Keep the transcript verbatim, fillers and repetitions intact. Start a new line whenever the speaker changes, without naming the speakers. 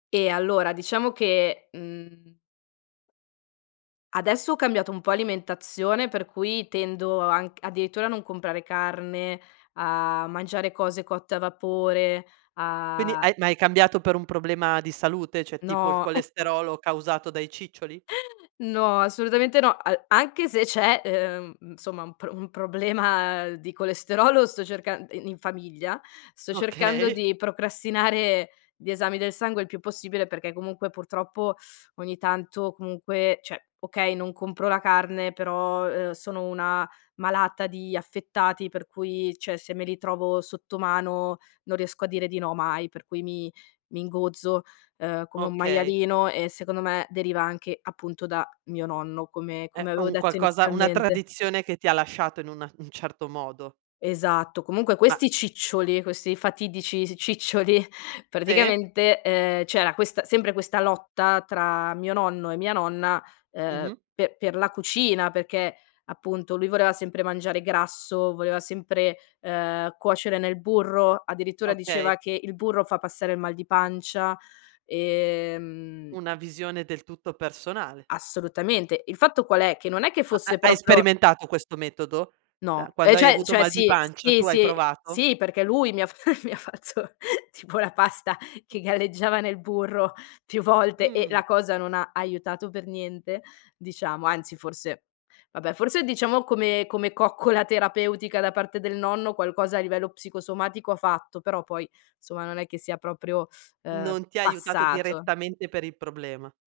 Eh, allora diciamo che mhmm adesso ho cambiato un po' alimentazione per cui tendo anc addirittura a non comprare carne, a mangiare cose cotte a vapore,
Quindi
a
hai ma hai cambiato per un problema di salute, ceh tipo il
No.
colesterolo causato dai ciccioli?
No, assolutamente no. A anche se c'è, ehm, insomma un pro un problema di colesterolo, sto cercan i in famiglia, sto cercando
Okay.
di procrastinare gli esami del sangue il più possibile, perché comunque purtroppo ogni tanto comunque ceh, okay, non compro la carne però, uhm, sono una malata di affettati per cui, ceh, se me li trovo sotto mano non riesco a dire di no mai, per cui mi mi ingozzo, uhm, come un
Okay.
maialino e secondo me deriva anche, appunto, da mio nonno, come
È
come avevo
un
detto
qualcosa una
inizialmente.
tradizione che ti ha lasciato in una un certo modo.
Esatto, comunque
Ma
questi ciccioli, questi fatidici s ciccioli,
Sì.
praticamente, ehm, c'era questa sempre questa lotta tra mio nonno e mia nonna, ehm,
Mh-mh.
pe per la cucina, perché appunto lui voleva sempre mangiare grasso, voleva sempre, ehm, cuocere nel burro, addirittura diceva
Okay.
che il burro fa passare il mal di pancia, e mhmm
Una visione del tutto personale.
Assolutamente, il fatto qual è? Che non è che
Ha ha
fosse
hai
proprio
sperimentato questo metodo? [unintelligible]
No, ehm,
quando hai
ceh
avuto
ceh
mal di
sì,
pancia,
sì,
tu hai
sì,
provato?
sì perché lui mi ha f mi ha fatto tipo la pasta che galleggiava nel burro più volte e
Mh.
la cosa non ha aiutato per niente diciamo, anzi forse vabbè forse diciamo come come coccola terapeutica da parte del nonno qualcosa a livello psicosomatico ha fatto, però poi, insomma, non è che sia proprio, uhm,
Non ti ha aiutato
passato.
direttamente per il problema.